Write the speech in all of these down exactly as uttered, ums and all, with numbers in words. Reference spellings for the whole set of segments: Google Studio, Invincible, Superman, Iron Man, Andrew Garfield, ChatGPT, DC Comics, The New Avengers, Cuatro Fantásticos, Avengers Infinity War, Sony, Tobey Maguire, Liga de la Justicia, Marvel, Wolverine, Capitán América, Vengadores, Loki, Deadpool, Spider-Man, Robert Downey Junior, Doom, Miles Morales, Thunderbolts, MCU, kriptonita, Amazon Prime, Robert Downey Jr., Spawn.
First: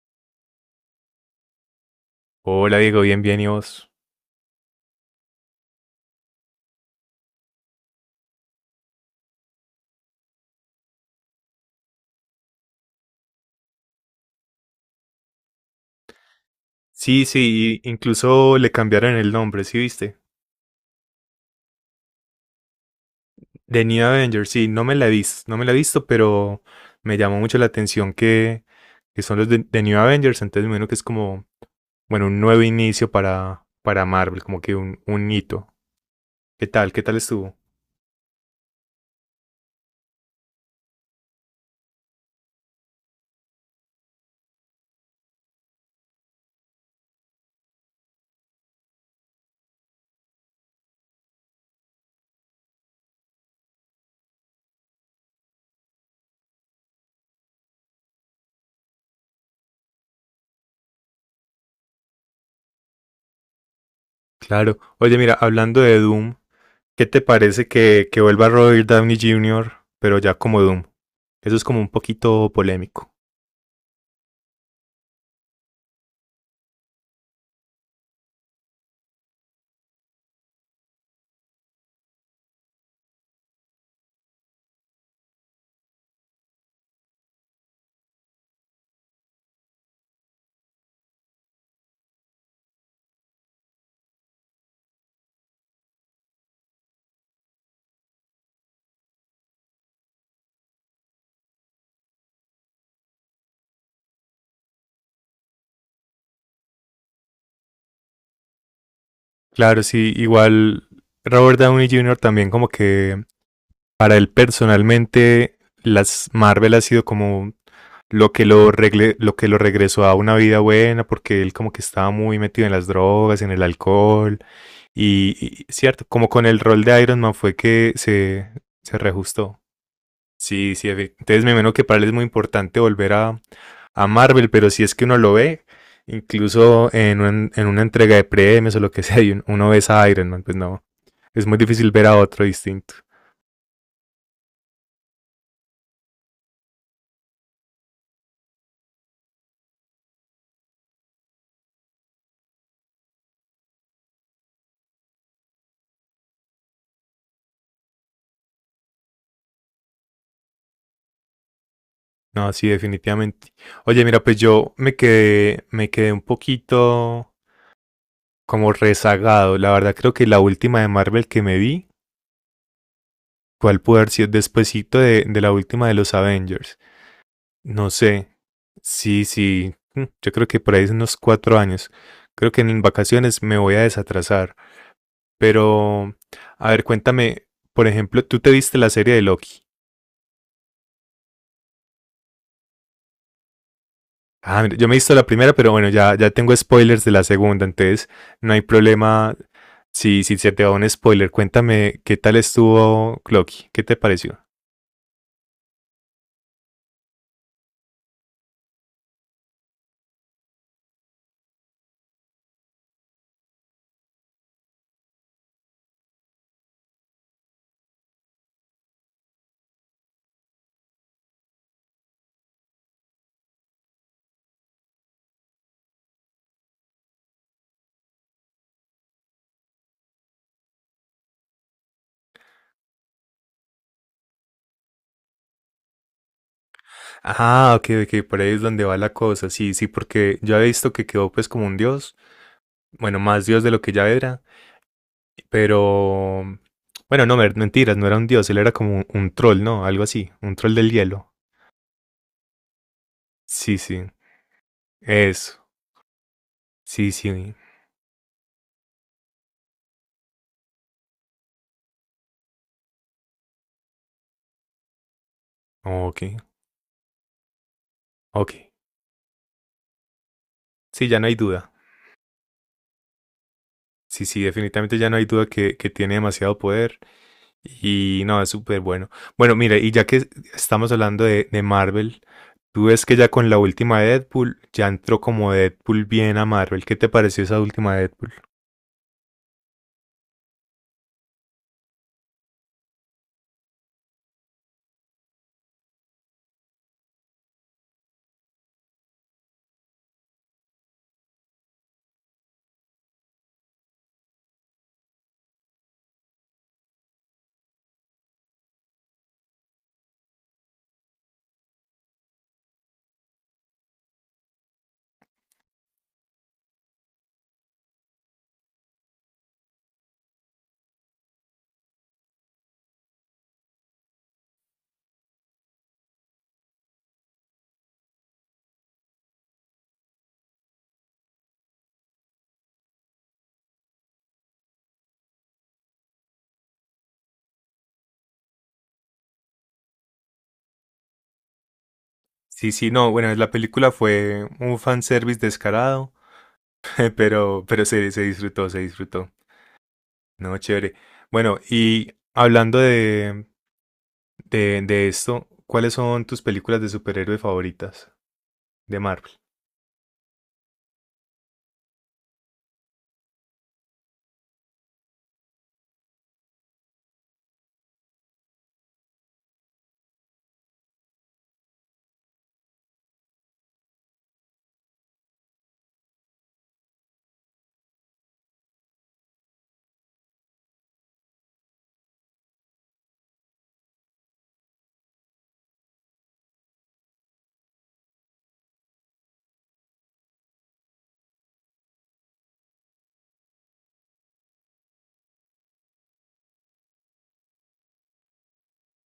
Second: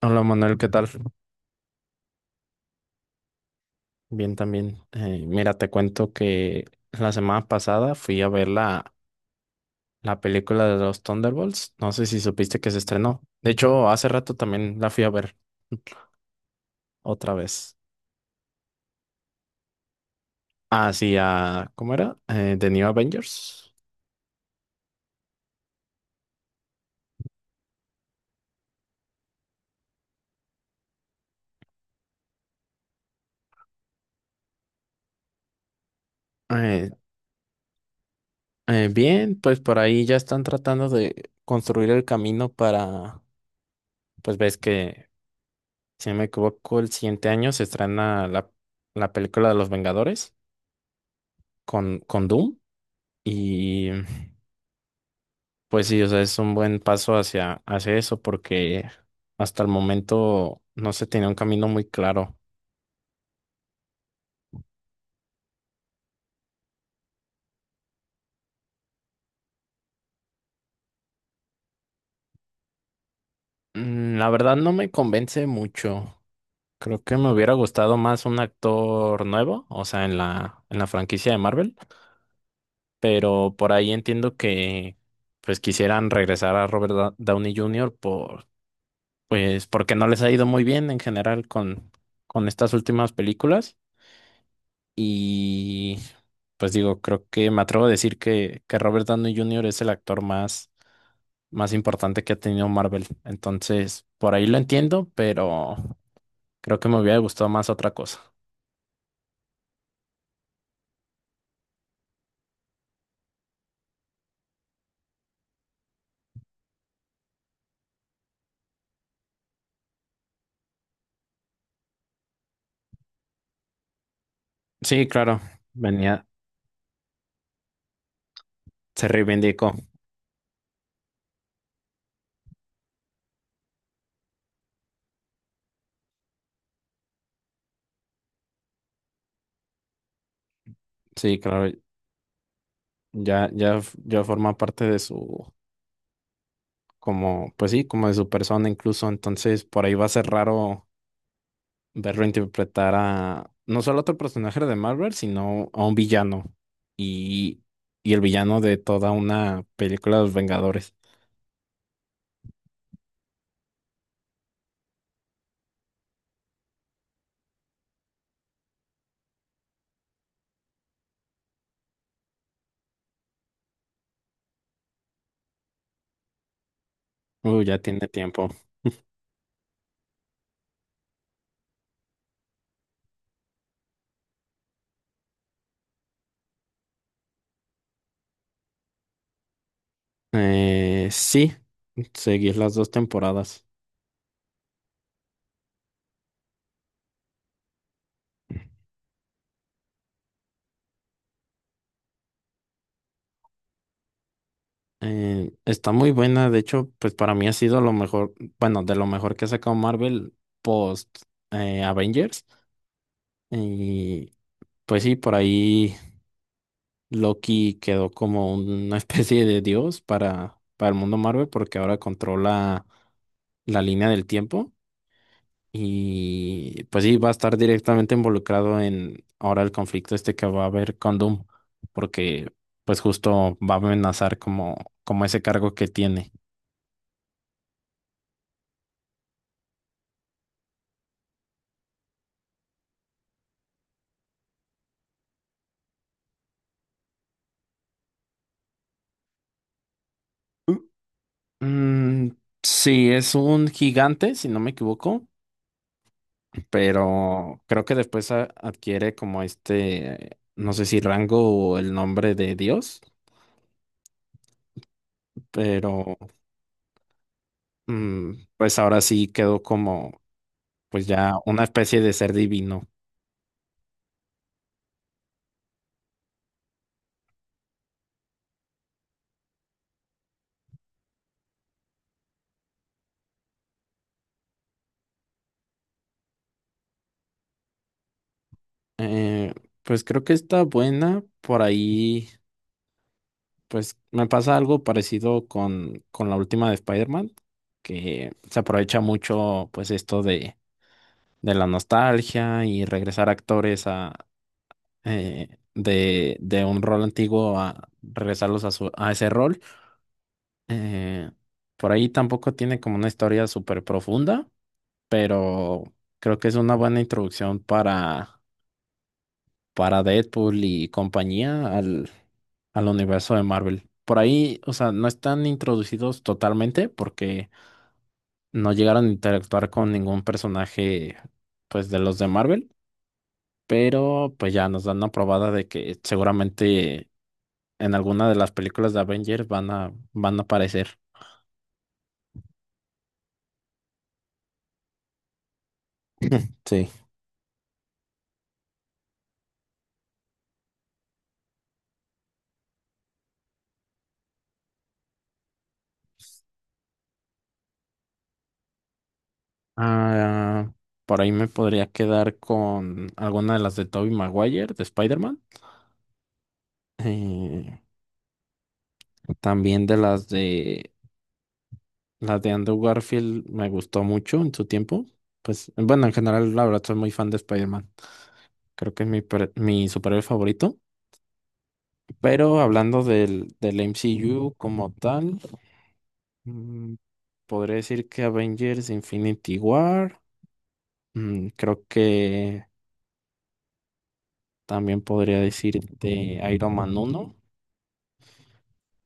Hola Manuel, ¿qué tal? Hola Diego, bien, bien, ¿y vos? Bien también. Eh, mira, te cuento que la semana pasada fui a ver la, la película de los Thunderbolts. No sé si supiste que se estrenó. De hecho, hace rato también la fui a ver Sí, otra vez. sí, y incluso le cambiaron el nombre, ¿sí viste? Ah, sí, a, ¿cómo era? Eh, The New Avengers. The New Avengers, sí, no me la he visto, no me la he visto, pero me llamó mucho la atención que, que son los de, The New Avengers, entonces bueno que es como, bueno, un nuevo inicio para, para Marvel, como que un, un hito. ¿Qué Eh, tal? ¿Qué tal estuvo? Eh, bien, pues por ahí ya están tratando de construir el camino para, pues ves que, si no me equivoco, el siguiente año se estrena la, la película de los Vengadores con, con Doom. Y pues sí, o sea, es un buen paso hacia, hacia eso porque hasta el momento no se tenía un camino muy claro. Claro. Oye, mira, hablando de Doom, ¿qué te parece que, que vuelva Robert Downey Junior, pero ya como Doom? Eso es como un poquito polémico. Mm, La verdad no me convence mucho. Creo que me hubiera gustado más un actor nuevo, o sea, en la, en la franquicia de Marvel, pero por ahí entiendo que pues quisieran regresar a Robert Da- Downey júnior por, pues porque no les ha ido muy bien en general con, con estas últimas películas. Y pues digo, creo que me atrevo a decir que, que Robert Downey júnior es el actor más, más importante que ha tenido Marvel. Entonces, por ahí lo entiendo, pero creo que me hubiera gustado más otra cosa. Claro, sí, igual Robert Downey júnior también como que para él personalmente las Marvel ha sido como lo que lo, regle, lo que lo regresó a una vida buena porque él como que estaba muy metido en las drogas, en el alcohol Sí, y, claro, y cierto, venía, como con el rol de Iron Man fue que se, se se reajustó. reivindicó. Sí, sí, efe- entonces me imagino que para él es muy importante volver a, a Marvel, pero si es que uno lo ve, incluso en, un- en una entrega de premios o lo que sea, y un- uno ve a Iron Man, pues no, Sí, es muy claro, difícil ver a otro distinto. ya, ya, f- ya forma parte de su, como, pues sí, como de su persona incluso. Entonces, por ahí va a ser raro verlo interpretar a no solo a otro personaje de Marvel, sino a un villano y, y el villano de toda una película de los Vengadores. No, sí, definitivamente. Oye, mira, pues yo me quedé, me quedé un poquito como rezagado. La verdad creo que la última de Marvel que me vi, ¿cuál puede haber sido despuesito de, de la última de los Avengers? Uh, ya No tiene sé, tiempo. sí, sí, mm, yo creo que por ahí es unos cuatro años. Creo que en vacaciones me voy a desatrasar. Pero, a ver, cuéntame, por ejemplo, tú te viste la serie de Loki. Eh, sí, seguir las dos temporadas. Ah, mira, yo me he visto la primera, pero bueno, ya, ya tengo spoilers de la segunda, entonces no hay problema si, si se te va un spoiler. Cuéntame qué tal estuvo Loki, qué te pareció. Eh, está muy buena, de hecho, pues para mí ha sido lo mejor, bueno, de lo mejor que ha sacado Marvel post eh, Avengers. Y pues sí, por ahí. Loki quedó como una especie de dios para, para el mundo Marvel porque ahora controla la línea del tiempo y pues sí, va a estar directamente involucrado en ahora el conflicto este que va a haber con Doom porque pues justo va a amenazar como, como ese cargo que tiene. Ah, ok, ok, por ahí es donde va la cosa. Sí, sí, porque yo había visto que quedó pues como un dios, bueno, más dios de lo que ya era. Pero, bueno, no, mer- mentiras, no era un dios, él era como un, un troll, ¿no? Algo así, un troll del hielo. Mm, sí, es un Sí, sí, gigante, si no me equivoco, eso. Sí, sí, pero creo que después a- adquiere como este, no sé si rango o el nombre de Dios, pero ok, mm, ok. pues ahora sí quedó como pues Sí, ya no ya hay una duda. especie de ser divino. Sí, sí, definitivamente ya no hay duda que, que tiene demasiado poder y no, es súper bueno. Bueno, mire, y ya que estamos hablando de, de Marvel, tú ves que ya con la última de Deadpool, ya entró como Deadpool bien a Marvel. ¿Qué te pareció esa última de Deadpool? Eh, pues creo que está buena. Por ahí, pues me pasa algo parecido con, con la última de Spider-Man, que se aprovecha mucho pues esto de, de la nostalgia y regresar actores eh, de, de un rol antiguo a regresarlos a, su, a ese rol. Eh, por ahí tampoco tiene como una historia súper profunda, pero creo que es una buena introducción para, para Deadpool y compañía al, al universo de Marvel. Por ahí, o sea, no están introducidos totalmente porque no llegaron a interactuar con ningún personaje, pues, de los de Marvel, pero pues ya nos dan una probada de que seguramente en alguna de las películas de Avengers van a, van a aparecer. Sí, sí, no, bueno, la película fue un fanservice descarado. Sí. Pero, pero se, se disfrutó, se disfrutó. No, chévere. Bueno, y hablando de, de, de esto, ¿cuáles son tus películas de superhéroe favoritas de Marvel? Ah, por ahí me podría quedar con alguna de las de Tobey Maguire, de Spider-Man. Eh, También de las de las de Andrew Garfield me gustó mucho en su tiempo. Pues bueno, en general, la verdad, soy muy fan de Spider-Man. Creo que es mi, per- mi superhéroe favorito. Pero hablando del, del M C U como tal, mm, podría decir que Avengers Infinity War. Mm, creo que también podría decirte Iron Man uno.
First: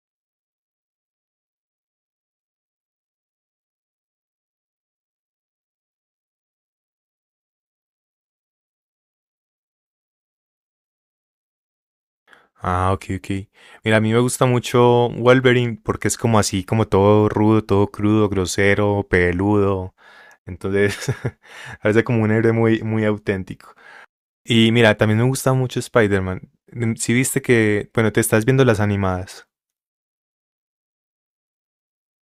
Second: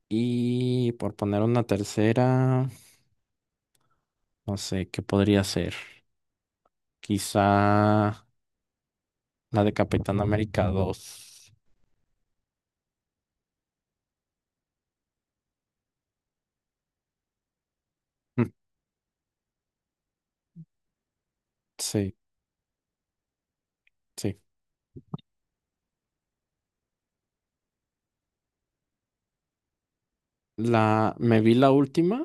Y por poner una tercera, no sé, ¿qué podría ser? Quizá la de Capitán América dos. Ah, ok, ok. Mira, a mí me gusta mucho Wolverine porque es como así, como todo rudo, todo crudo, Mm, grosero, peludo. Entonces, parece sí, como un héroe muy, muy auténtico. sí. Y mira, también me gusta mucho Spider-Man. Si viste que, bueno, te estás viendo las animadas. La, me vi la última,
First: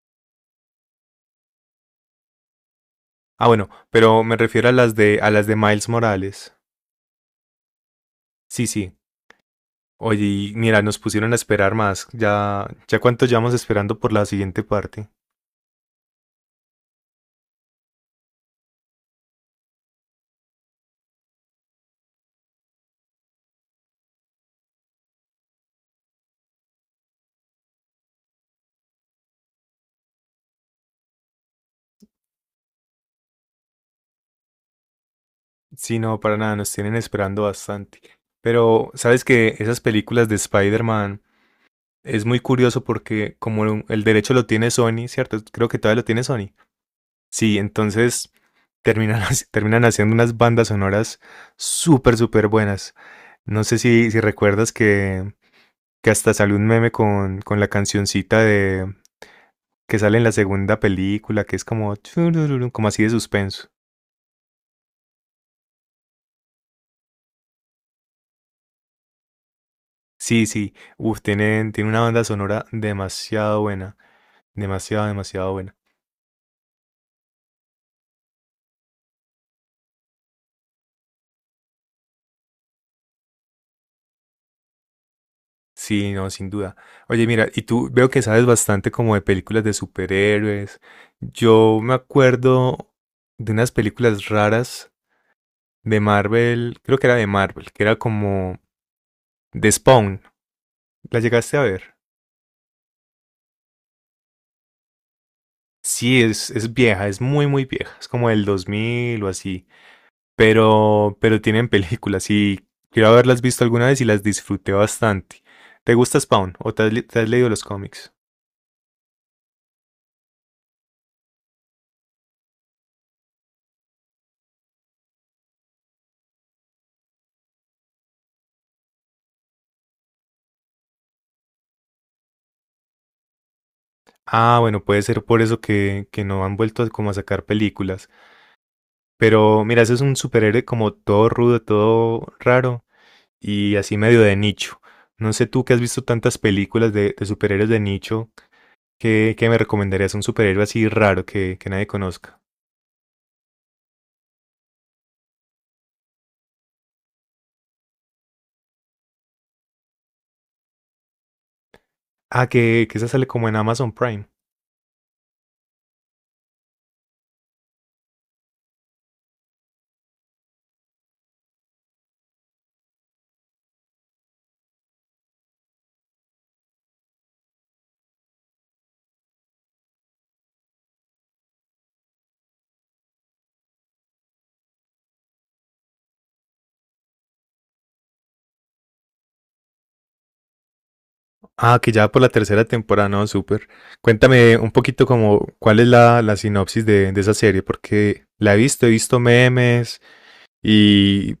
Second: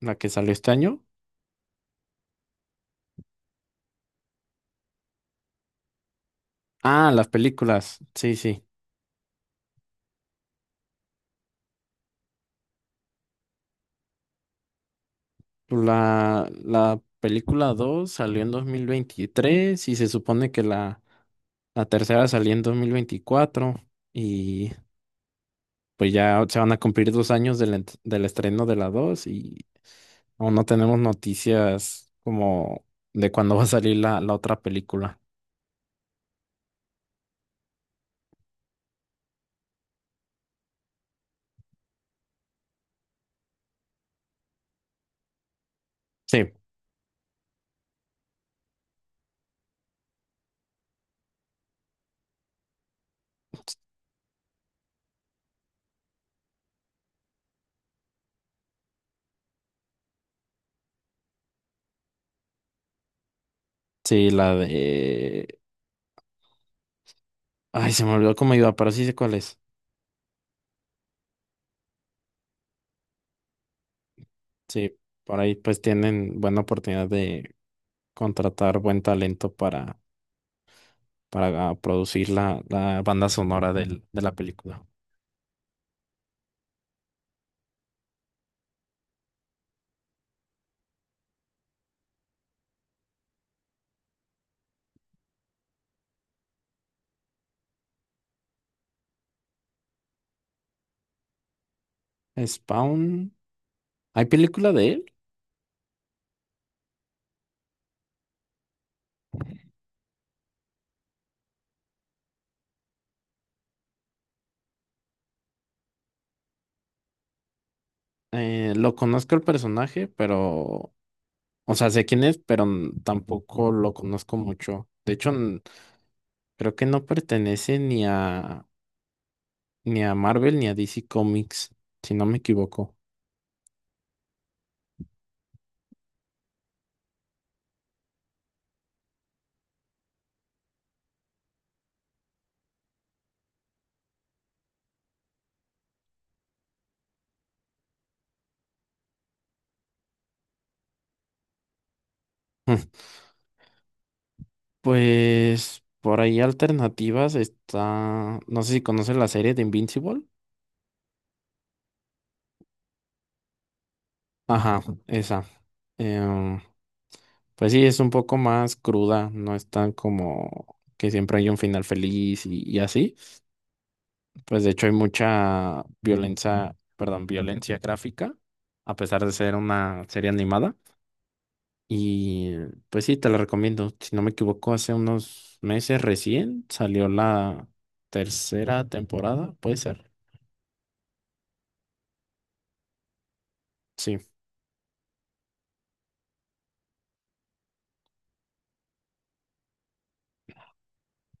la que salió este año. Ah, bueno, pero me refiero a las de a las de Miles Morales. Ah, las películas. Sí, sí. Sí, sí. Oye, y mira, nos pusieron a esperar más. Ya, ya cuánto llevamos esperando por la siguiente parte. La, la película dos salió en dos mil veintitrés y se supone que la, la tercera salió en dos mil veinticuatro. Y pues ya se van a cumplir dos años del, ent- del estreno de la dos y aún no tenemos noticias como de cuándo va a salir la, la otra película. Sí, no, para nada, nos tienen esperando bastante. Pero, ¿sabes que esas películas de Spider-Man es muy curioso porque como el derecho lo tiene Sony, ¿cierto? Creo que todavía lo tiene Sí, Sony. Sí, entonces terminan, haci- terminan haciendo unas bandas sonoras súper, súper buenas. No sé si, si recuerdas que que hasta sale un meme con, con la cancioncita de que sale en la segunda película, que es como, churururu, como así de suspenso. sí, la de... ay, se me olvidó cómo iba, pero sí sé cuál es. Sí, sí, uf, tienen, tiene una banda sonora demasiado buena, Sí, demasiado, por demasiado ahí buena. pues tienen buena oportunidad de contratar buen talento para, para producir la, la banda sonora del- de la película. Sí, no, sin duda. Oye, mira, y tú veo que sabes bastante como de películas de superhéroes. Yo me acuerdo de unas películas raras de Marvel, creo que era de Marvel, que era como de Spawn. ¿La llegaste a ver? Spawn, ¿hay película de él? Sí, es, es vieja, es muy, muy vieja. Es como del dos mil o así. Pero, pero tienen películas y quiero haberlas visto alguna vez y las disfruté bastante. ¿Te gusta Spawn o te has, le- te has leído los cómics? Eh, lo conozco el personaje, pero O sea, sé quién es, pero n- tampoco lo conozco mucho. De hecho, n- creo que no pertenece ni a ni a Marvel ni a D C Comics, si no me equivoco. Ah, bueno, puede ser por eso que, que no han vuelto a- como a sacar películas. Pero mira, ese es un superhéroe como todo rudo, todo raro y así medio de nicho. No sé tú que has visto tantas películas de, de superhéroes de nicho, ¿qué, qué me recomendarías un superhéroe así raro que, que nadie conozca? Pues por ahí alternativas está, no sé si conoces la serie de Invincible. Ah, que, que esa sale como en Amazon Prime. Ajá, esa. Em, Pues sí, es un poco más cruda, no es tan como que siempre hay un final feliz y, y así. Pues de hecho hay mucha violencia, perdón, violencia gráfica, a pesar de ser una serie animada. Y pues sí, te la recomiendo. Si no me equivoco, hace unos meses recién salió la tercera temporada, puede ser. Ah, que ya por la tercera temporada, no, súper. Sí, Cuéntame un poquito como cuál es la, la sinopsis de, de esa serie, porque la he visto, he visto memes y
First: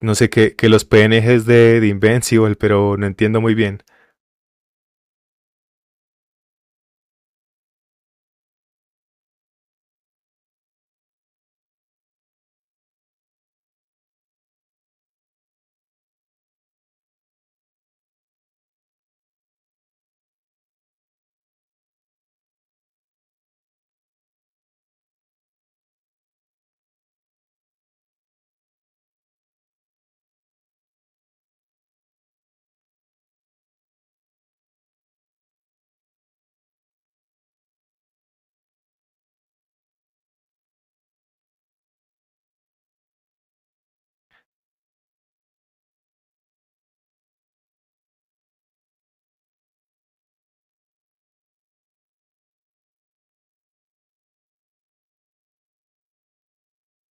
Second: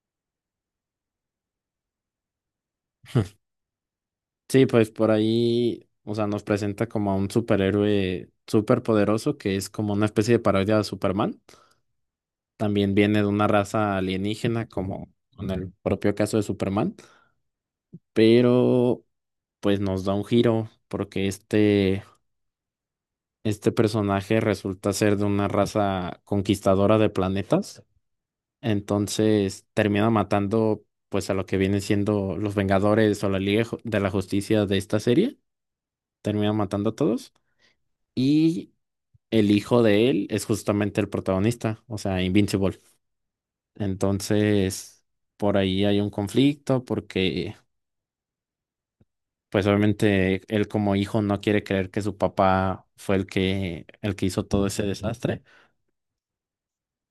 no sé, que, que los P N Gs de, de Invincible, pero no entiendo muy bien. sí, pues por ahí, o sea, nos presenta como a un superhéroe súper poderoso que es como una especie de parodia de Superman. También viene de una raza alienígena, como en el propio caso de Superman, pero pues nos da un giro porque este, este personaje resulta ser de una raza conquistadora de planetas, entonces termina matando pues a lo que vienen siendo los Vengadores o la Liga Ju- de la Justicia de esta serie, termina matando a todos y el hijo de él es justamente el protagonista, o sea, Invincible. Entonces, por ahí hay un conflicto porque, pues obviamente, él como hijo no quiere creer que su papá fue el que, el que hizo todo ese desastre.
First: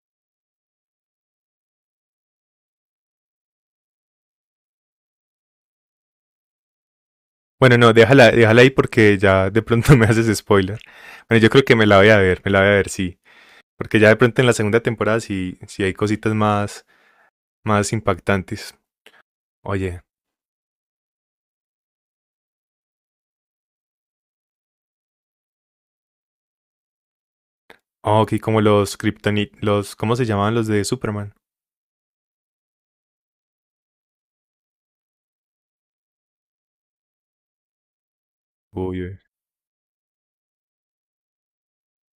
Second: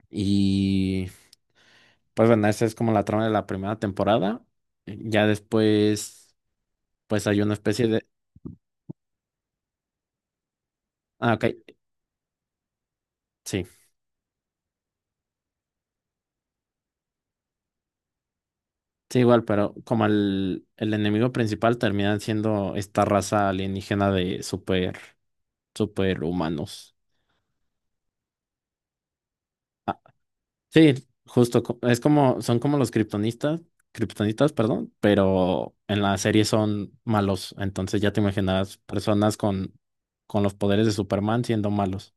Y, pues bueno, esa es como la trama de la primera temporada. Ya después, pues hay una Bueno, especie no, de. déjala, déjala ahí porque ya de pronto me haces spoiler. Ah, Bueno, ok, yo creo que me la voy a ver, me la voy a ver, sí. sí, Porque ya de pronto en la segunda temporada sí, sí hay cositas más, más impactantes. sí, igual, pero Oye, como el, el enemigo principal termina siendo esta raza alienígena de super, super humanos. ah, ok, como los Kryptonit, los, ¿cómo se llamaban los de Sí, Superman? justo, co- es como, son como los kriptonistas, kriptonitas, perdón, pero en la serie son malos, entonces ya te imaginarás Uy, uy. personas con, con los poderes de Superman siendo malos.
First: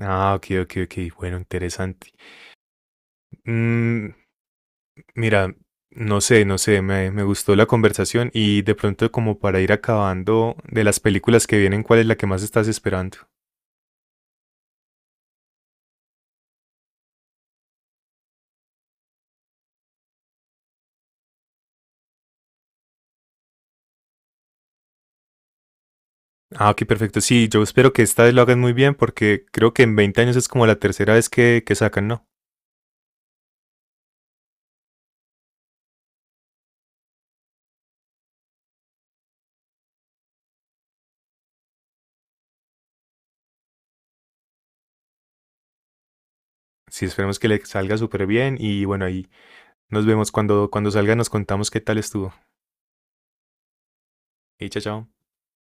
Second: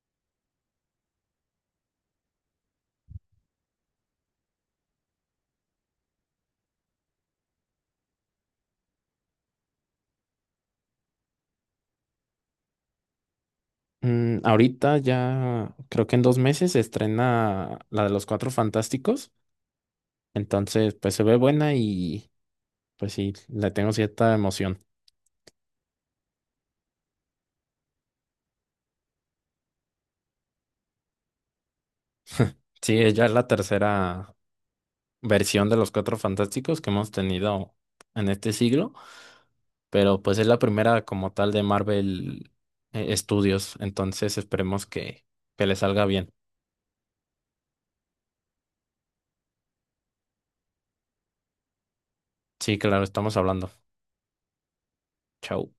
Ah, ok, ok, ok, bueno, interesante. Mm, mira, no sé, no sé, me, me gustó la conversación y de pronto como para ir acabando de las películas que vienen, ¿cuál es la que más estás esperando? Mm, ahorita ya, creo que en dos meses se estrena la de los Cuatro Fantásticos, entonces pues se ve buena y pues sí, le tengo cierta emoción. Ah, ok, perfecto. Sí, yo espero que esta vez lo hagan muy bien porque creo que en veinte años es como la tercera vez que, que sacan, ¿no? Sí, es ya es la tercera versión de los Cuatro Fantásticos que hemos tenido en este siglo. Pero pues es la primera como tal de Marvel eh, Studios, entonces esperemos que, que le salga bien. Sí, esperemos que le salga súper bien y bueno, ahí nos vemos cuando, cuando salga, nos contamos qué tal estuvo. Sí, claro, estamos hablando. Y chao, chao. Chau.